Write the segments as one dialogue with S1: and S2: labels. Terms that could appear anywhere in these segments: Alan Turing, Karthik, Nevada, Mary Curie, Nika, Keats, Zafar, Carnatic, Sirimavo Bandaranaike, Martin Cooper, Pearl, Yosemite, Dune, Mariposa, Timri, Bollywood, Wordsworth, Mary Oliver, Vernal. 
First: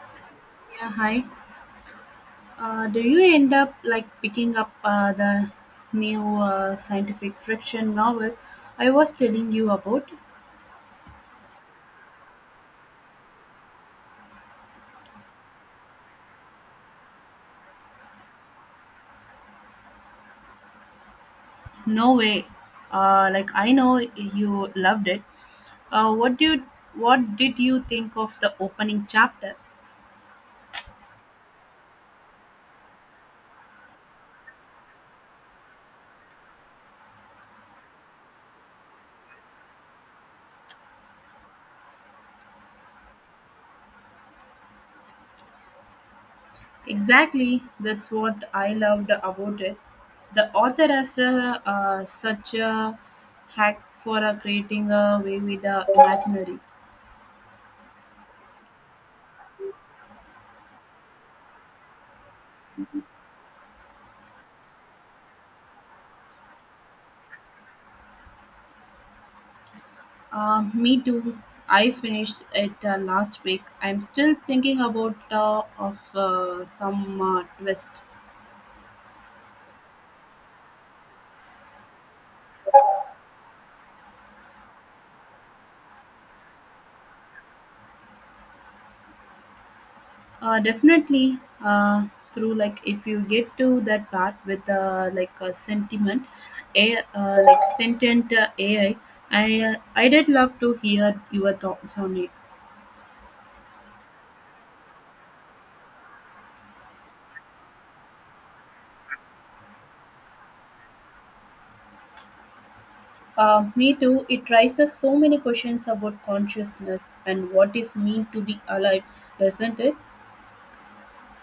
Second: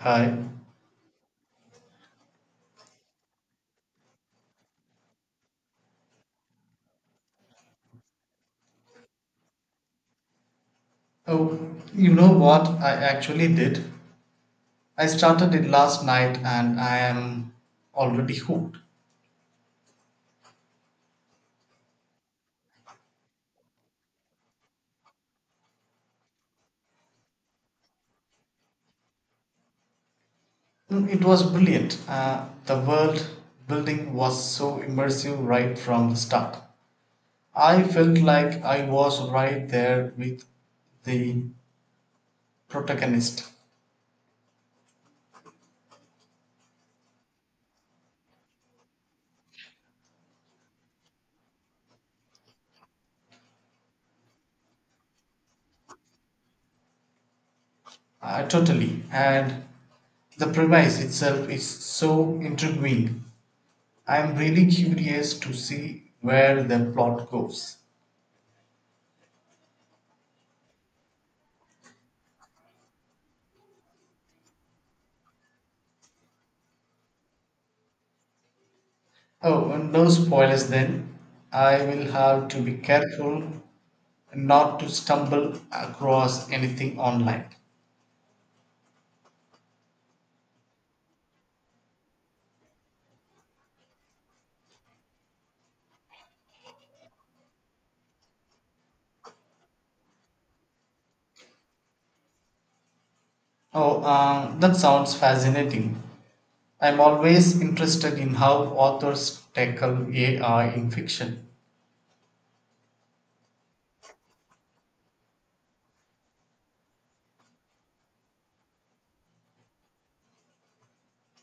S1: Hi.
S2: Yeah, hi. Do you end up like picking up the new scientific fiction novel I was telling you about?
S1: Oh, you know what I actually did? I started it last night and I am already hooked.
S2: No way. Like I know you loved it. Uh, what do you, what did you think of the opening chapter?
S1: It was brilliant. The world building was so immersive right from the start. I felt like I was right there with the protagonist.
S2: Exactly, that's what I loved about it. The author has a, such a hack for creating a way with the imaginary.
S1: Totally. And the premise itself is so intriguing. I am really curious to see where the plot goes.
S2: Me too. I finished it last week. I'm still thinking about of some twist.
S1: Oh, and no spoilers then. I will have to be careful not to stumble across anything online.
S2: Definitely, uh, through like if you get to that part with like a sentiment, a like sentient AI. I did love to hear your thoughts on it.
S1: Oh, that sounds fascinating. I'm always interested in how authors tackle AI in fiction.
S2: Me too. It raises so many questions about consciousness and what is mean to be alive, doesn't it?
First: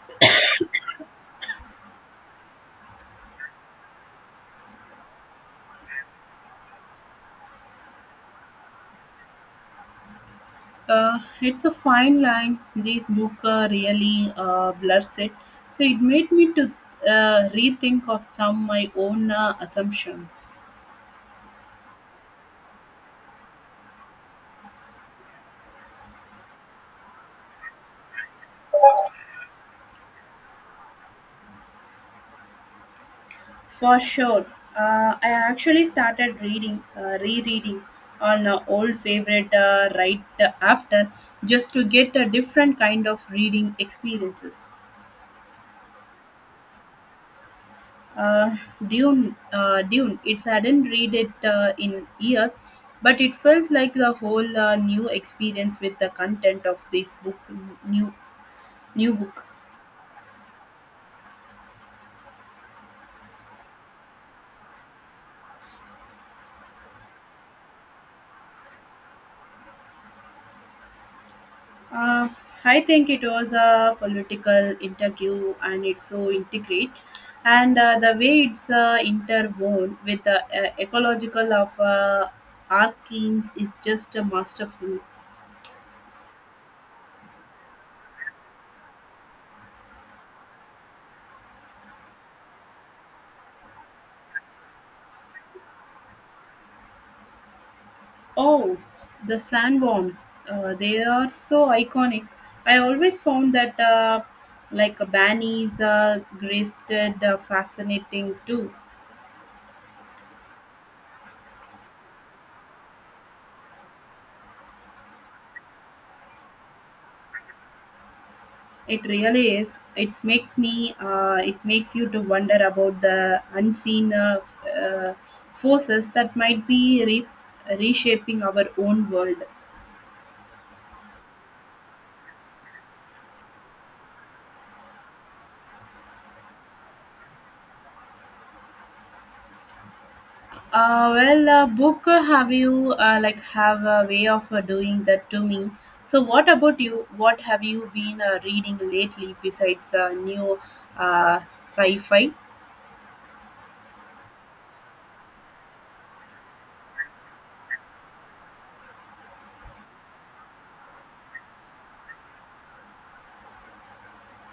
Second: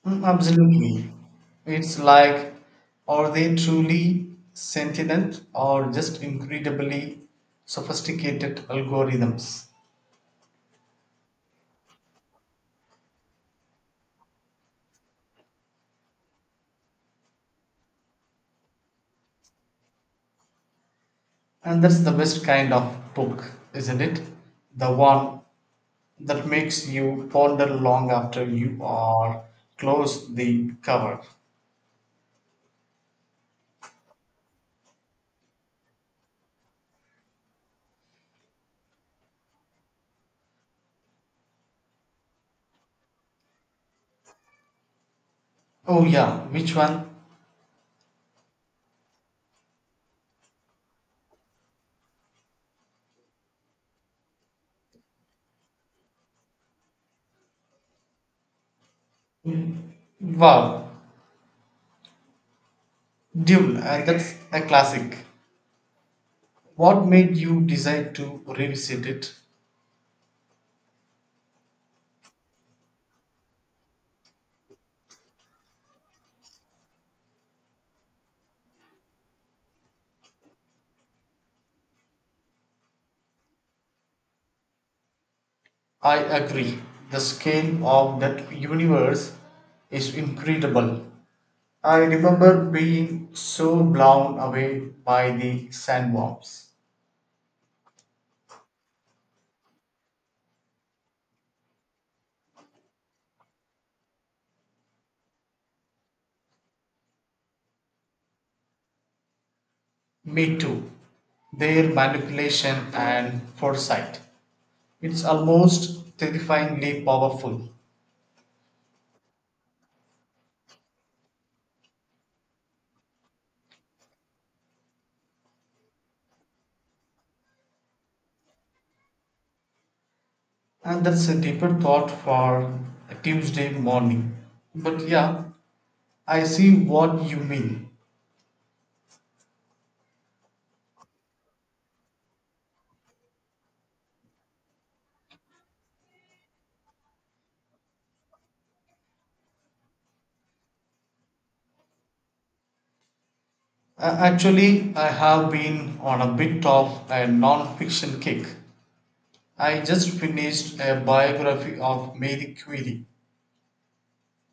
S1: Mm, absolutely. It's like, are they truly sentient or just incredibly sophisticated algorithms?
S2: It's a fine line. This book really blurs it. So it made me to rethink of some my own assumptions.
S1: And that's the best kind of book, isn't it? The one that makes you ponder long after you are close the cover.
S2: For sure, I actually started reading, rereading on old favorite right after, just to get a different kind of reading experiences.
S1: Oh yeah, which one?
S2: uh, Dune. Dune. It's hadn't read it in years, but it feels like the whole new experience with the content of this book, new new book.
S1: Wow, Dune, and that's a classic. What made you decide to revisit it?
S2: Uh, I think it was a political interview, and it's so integrate, and the way it's interwoven with the ecological of arcanes is just a masterful.
S1: I agree. The scale of that universe is incredible. I remember being so blown away by the sandworms.
S2: Oh, the sandworms. They are so iconic. I always found that like a Banny's gristed fascinating too.
S1: Me too. Their manipulation and foresight. It's almost terrifyingly powerful.
S2: It really is. It makes me. It makes you to wonder about the unseen uh, forces that might be reshaping our own world.
S1: And that's a deeper thought for a Tuesday morning. But yeah, I see what you mean.
S2: Well, book, have you like have a way of doing that to me? So, what about you? What have you been reading lately besides new sci-fi?
S1: Actually, I have been on a bit of a non fiction kick. I just finished a biography of Mary Curie.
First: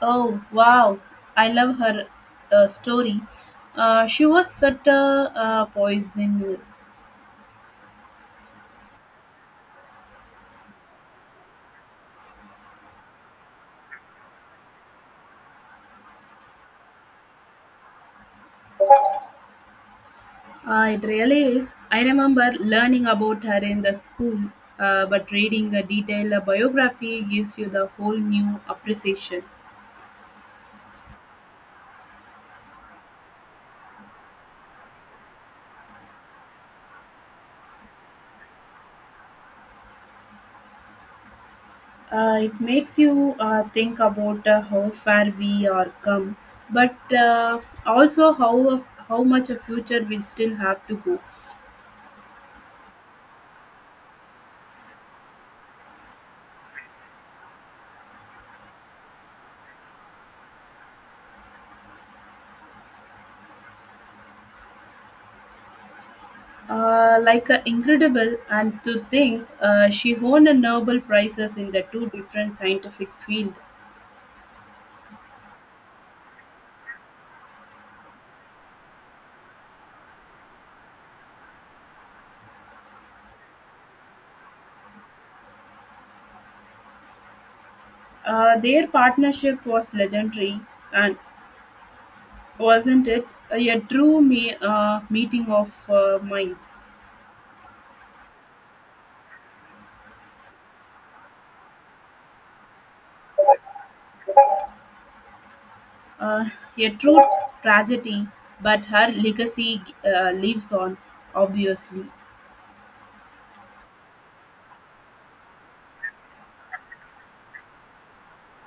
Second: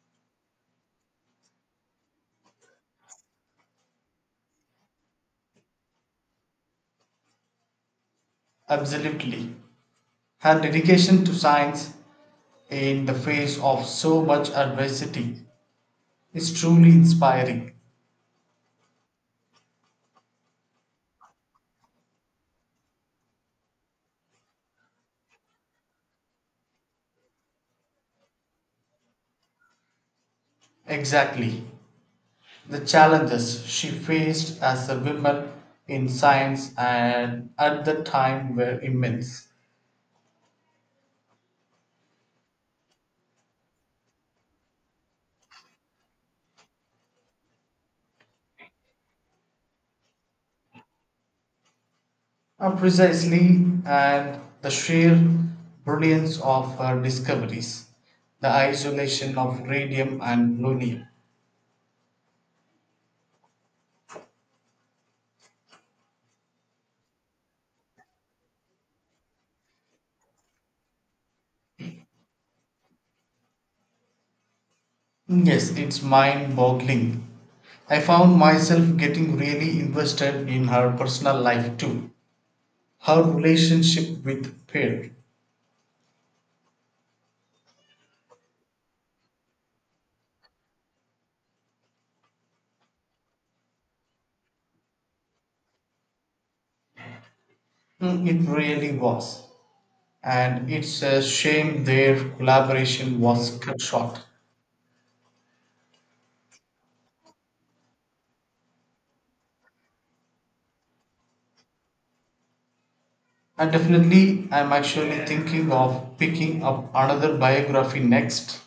S2: Oh, wow! I love her story. She was such a poison.
S1: Absolutely. Her dedication to science in the face of so much adversity is truly inspiring.
S2: It really is. I remember learning about her in the school, but reading a detailed biography gives you the whole new appreciation.
S1: Exactly. The challenges she faced as a woman in science and at the time were immense.
S2: It makes you think about how far we are come, but also how much a future we still have to go.
S1: Precisely, and the sheer brilliance of her discoveries, the isolation of radium and polonium.
S2: Like, incredible, and to think she won a Nobel prizes in the two different scientific field.
S1: Yes, it's mind boggling. I found myself getting really invested in her personal life too. Her relationship with Pearl.
S2: Their partnership was legendary, and wasn't it a true meeting of minds?
S1: Mm, It really was. And it's a shame their collaboration was cut short.
S2: Uh, a true tragedy, but her legacy lives on, obviously.
S1: And definitely, I'm actually thinking of picking up another biography next.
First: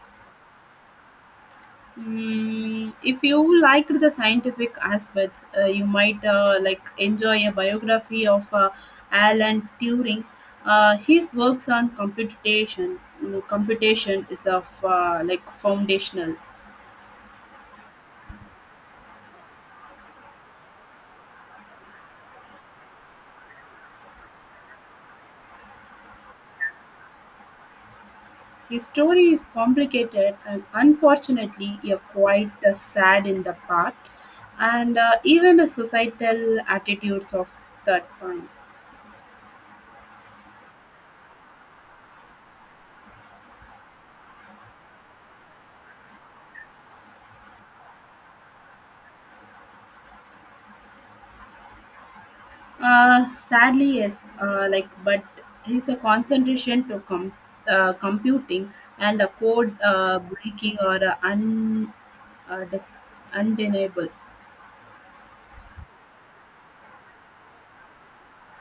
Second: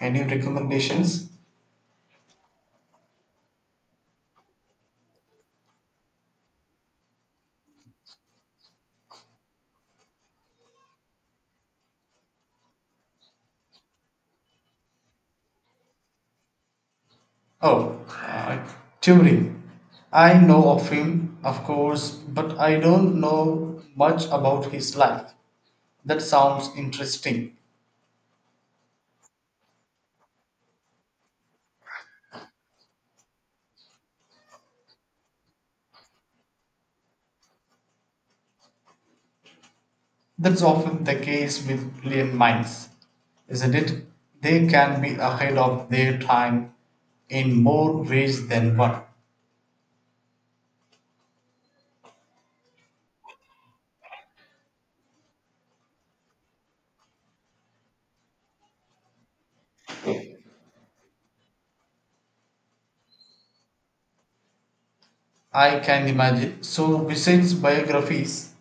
S1: Any recommendations?
S2: Mm, if you liked the scientific aspects, you might like enjoy a biography of Alan Turing. His works on computation, computation is of like foundational.
S1: Oh, uh, Timri. I know of him, of course, but I don't know much about his life. That sounds interesting.
S2: His story is complicated and unfortunately a quite sad in the part, and even the societal attitudes of that time.
S1: That's often the case with brilliant minds, isn't it? They can be ahead of their time in more ways than one.
S2: Sadly, yes, like but his a concentration to computing and a code breaking or uh, dis- undeniable.
S1: I can imagine. So, besides biographies,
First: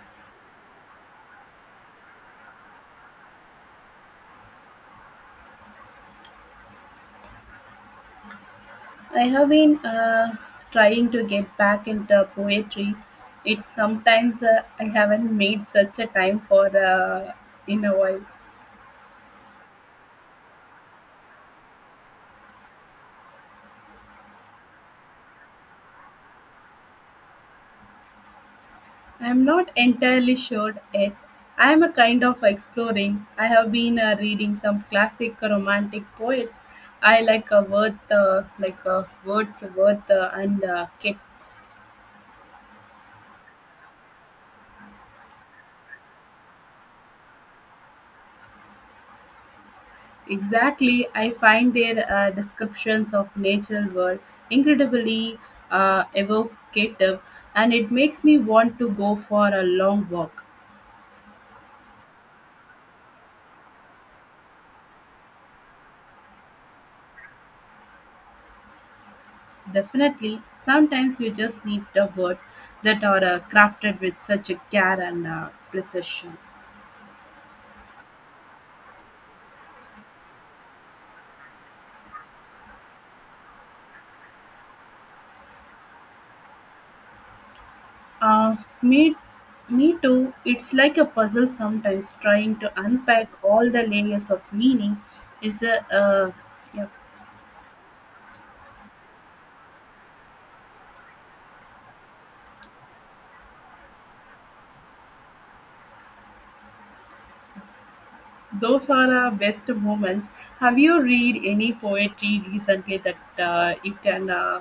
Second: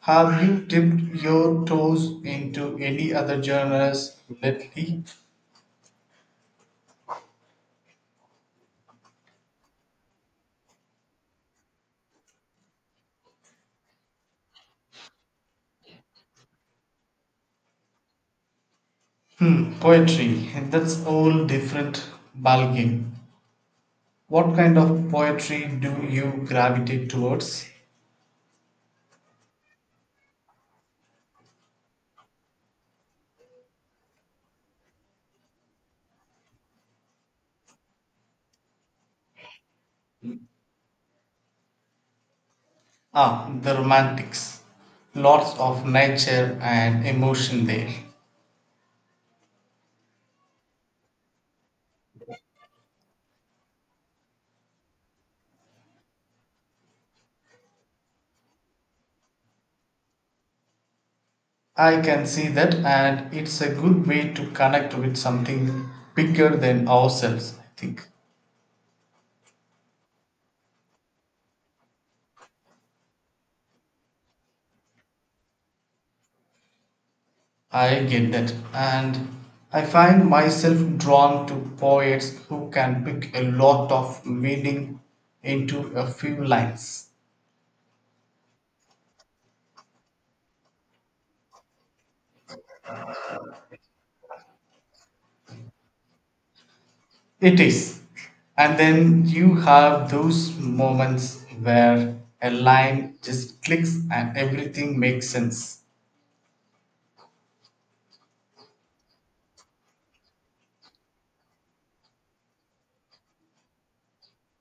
S1: have you dipped your toes into any other genres lately?
S2: I have been trying to get back into poetry. It's sometimes I haven't made such a time for in a while.
S1: Hmm, poetry. That's all different ballgame. What kind of poetry do you gravitate towards?
S2: I'm not entirely sure yet. I am a kind of exploring. I have been reading some classic romantic poets. I like Wordsworth and Keats.
S1: Ah, the romantics. Lots of nature and emotion there.
S2: Exactly, I find their descriptions of natural world incredibly evocative, and it makes me want to go for a long walk.
S1: I can see that, and it's a good way to connect with something bigger than ourselves, I think.
S2: Definitely, sometimes you just need the words that are crafted with such a care and precision.
S1: I get that, and I find myself drawn to poets who can pick a lot of meaning into a few lines.
S2: Uh, me, me too. It's like a puzzle sometimes. Trying to unpack all the layers of meaning is a yeah.
S1: It is. And then you have those moments where a line just clicks and everything makes sense.
S2: Those are our best moments. Have you read any poetry recently that you can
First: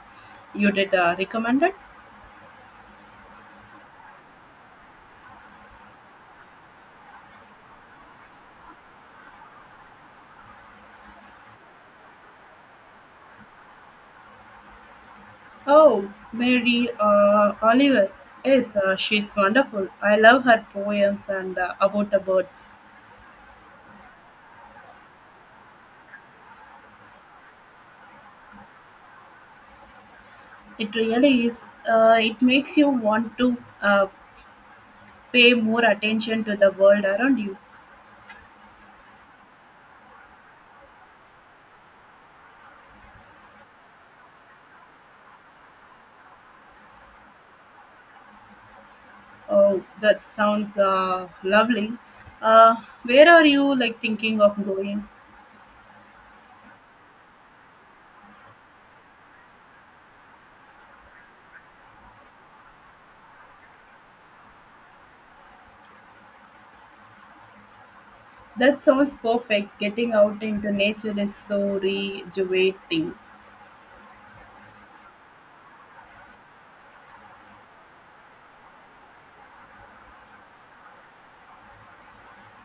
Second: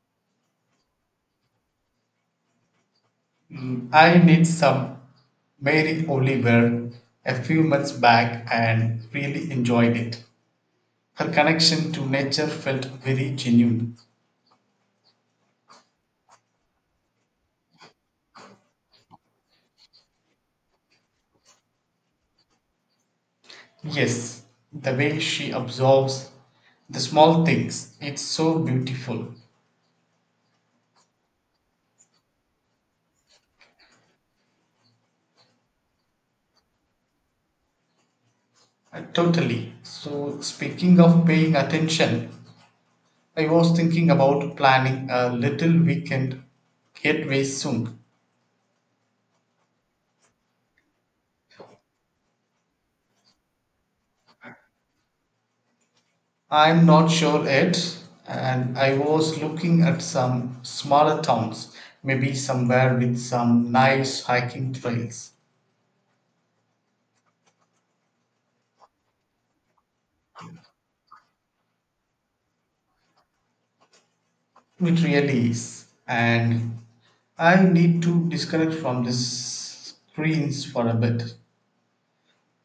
S2: you did recommended?
S1: I need some Mary Oliver a few months back and really enjoyed it. Her connection to nature felt very genuine.
S2: Oh, Mary Oliver. Yes, she's wonderful. I love her poems and about the birds.
S1: Yes, the way she absorbs the small things, it's so beautiful.
S2: It really is. It makes you want to uh, pay more attention to the world around you.
S1: Totally. So, speaking of paying attention, I was thinking about planning a little weekend getaway soon.
S2: Oh, that sounds lovely. Uh, where are you like thinking of going?
S1: I'm not sure yet, and I was looking at some smaller towns, maybe somewhere with some nice hiking trails.
S2: That sounds perfect. Getting out into nature is so rejuvenating.
S1: It really is. And I need to disconnect from the screens for a bit.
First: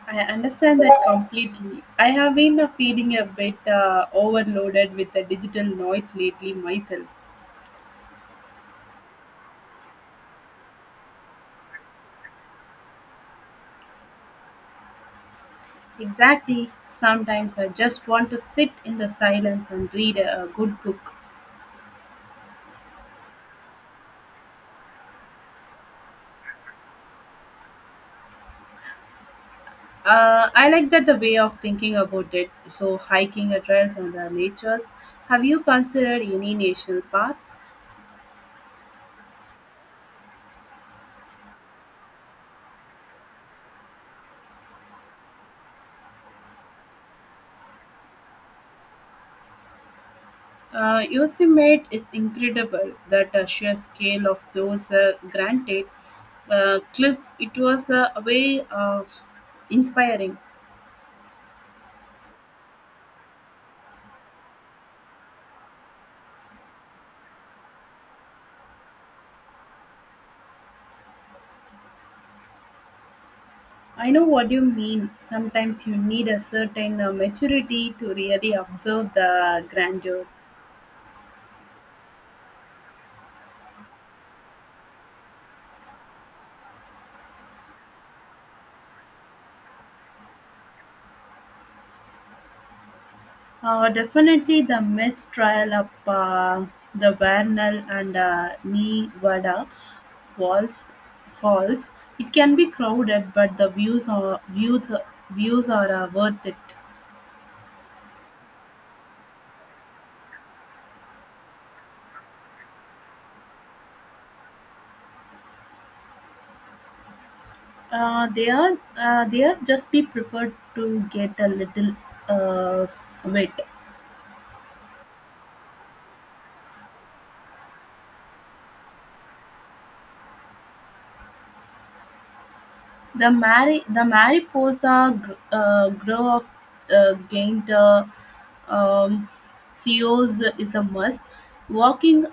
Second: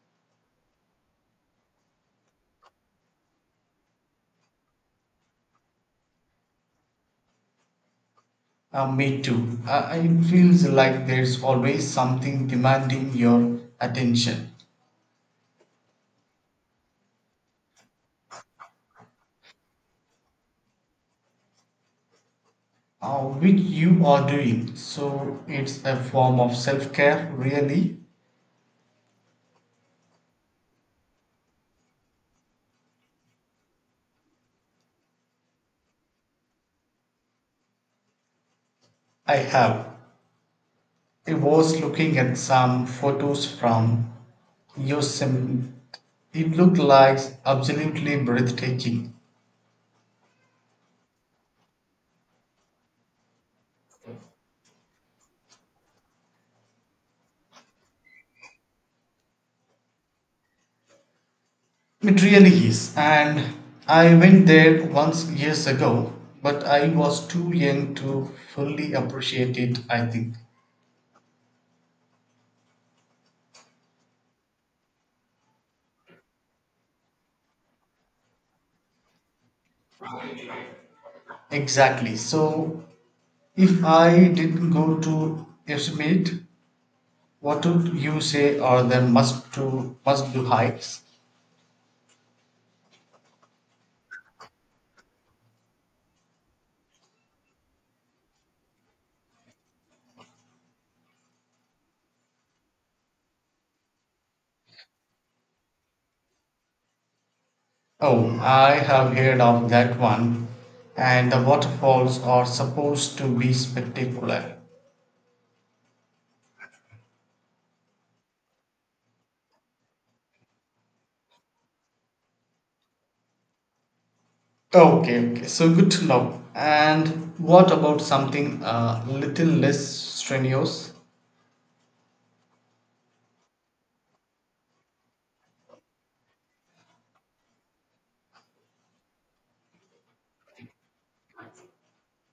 S2: I understand that completely. I have been feeling a bit overloaded with the digital noise lately myself.
S1: Me too. It feels like there's always something demanding your attention.
S2: Exactly. Sometimes I just want to sit in the silence and read a good book.
S1: Which you are doing. So it's a form of self care, really.
S2: I like that the way of thinking about it. So hiking a trails and the natures. Have you considered any national paths?
S1: I have. I was looking at some photos from Yosemite. It looked like absolutely breathtaking.
S2: Yosemite is incredible. That sheer scale of those granite cliffs, it was a way of inspiring.
S1: It really is. And I went there once years ago, but I was too young to fully appreciate it, I think.
S2: I know what you mean. Sometimes you need a certain maturity to really observe the grandeur.
S1: Exactly. So if I didn't go to Yosemite, what would you say are the must do hikes?
S2: Definitely the mistrial up, the Vernal and Nevada walls falls. It can be crowded, but the views are views views are worth it.
S1: Oh, I have heard of that one, and the waterfalls are supposed to be spectacular.
S2: They are, they are, just be prepared to get a little uh, wet.
S1: Okay, okay, so good to know. And what about something a little less strenuous?
S2: The mariposa grow of gained, um, CEOs is a must. Walking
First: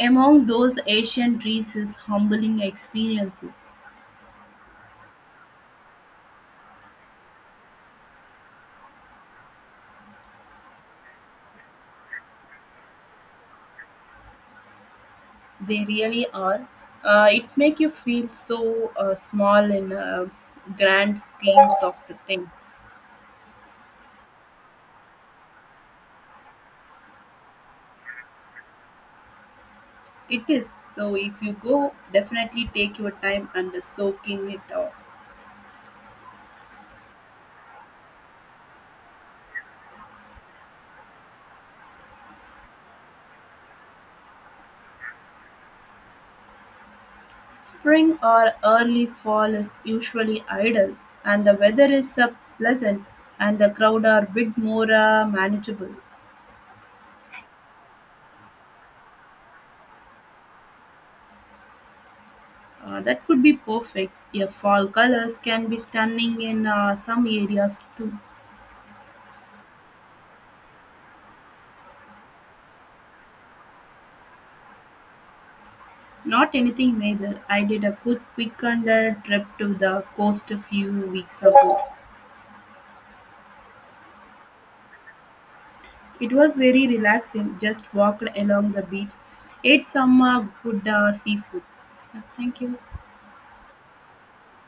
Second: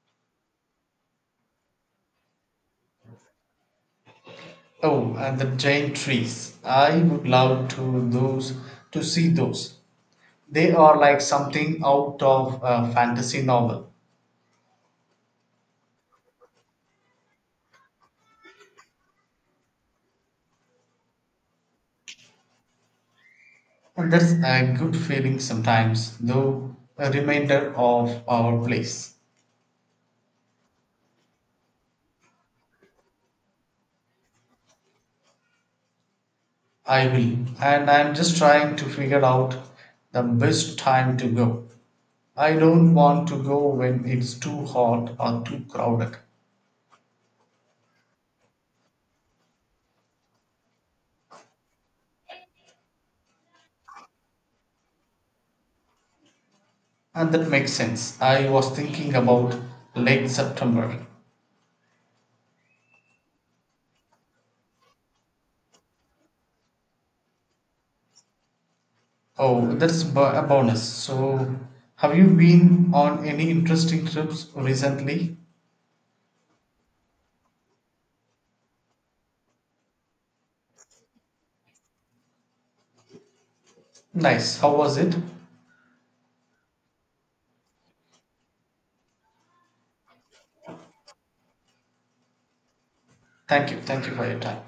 S2: among those Asian trees is humbling experiences.
S1: Oh, and the giant trees. I would love to those to see those. They are like something out of a fantasy novel.
S2: They really are. It's make you feel so small in grand schemes of the things.
S1: And that's a good feeling sometimes, though a reminder of our place.
S2: It is. So if you go, definitely take your time and soaking it up.
S1: I will, and I'm just trying to figure out the best time to go. I don't want to go when it's too hot or too crowded.
S2: Spring or early fall is usually idle, and the weather is pleasant, and the crowd are bit more manageable.
S1: And that makes sense. I was thinking about late September.
S2: That could be perfect. Your fall colors can be stunning in some areas too.
S1: Oh, that's a bonus. So, have you been on any interesting trips recently?
S2: Not anything major. I did a quick and trip to the coast a few weeks ago.
S1: Nice. How was it?
S2: It was very relaxing, just walked along the beach, ate some good seafood. Yeah, thank you.
S1: Thank you. Thank you for your time.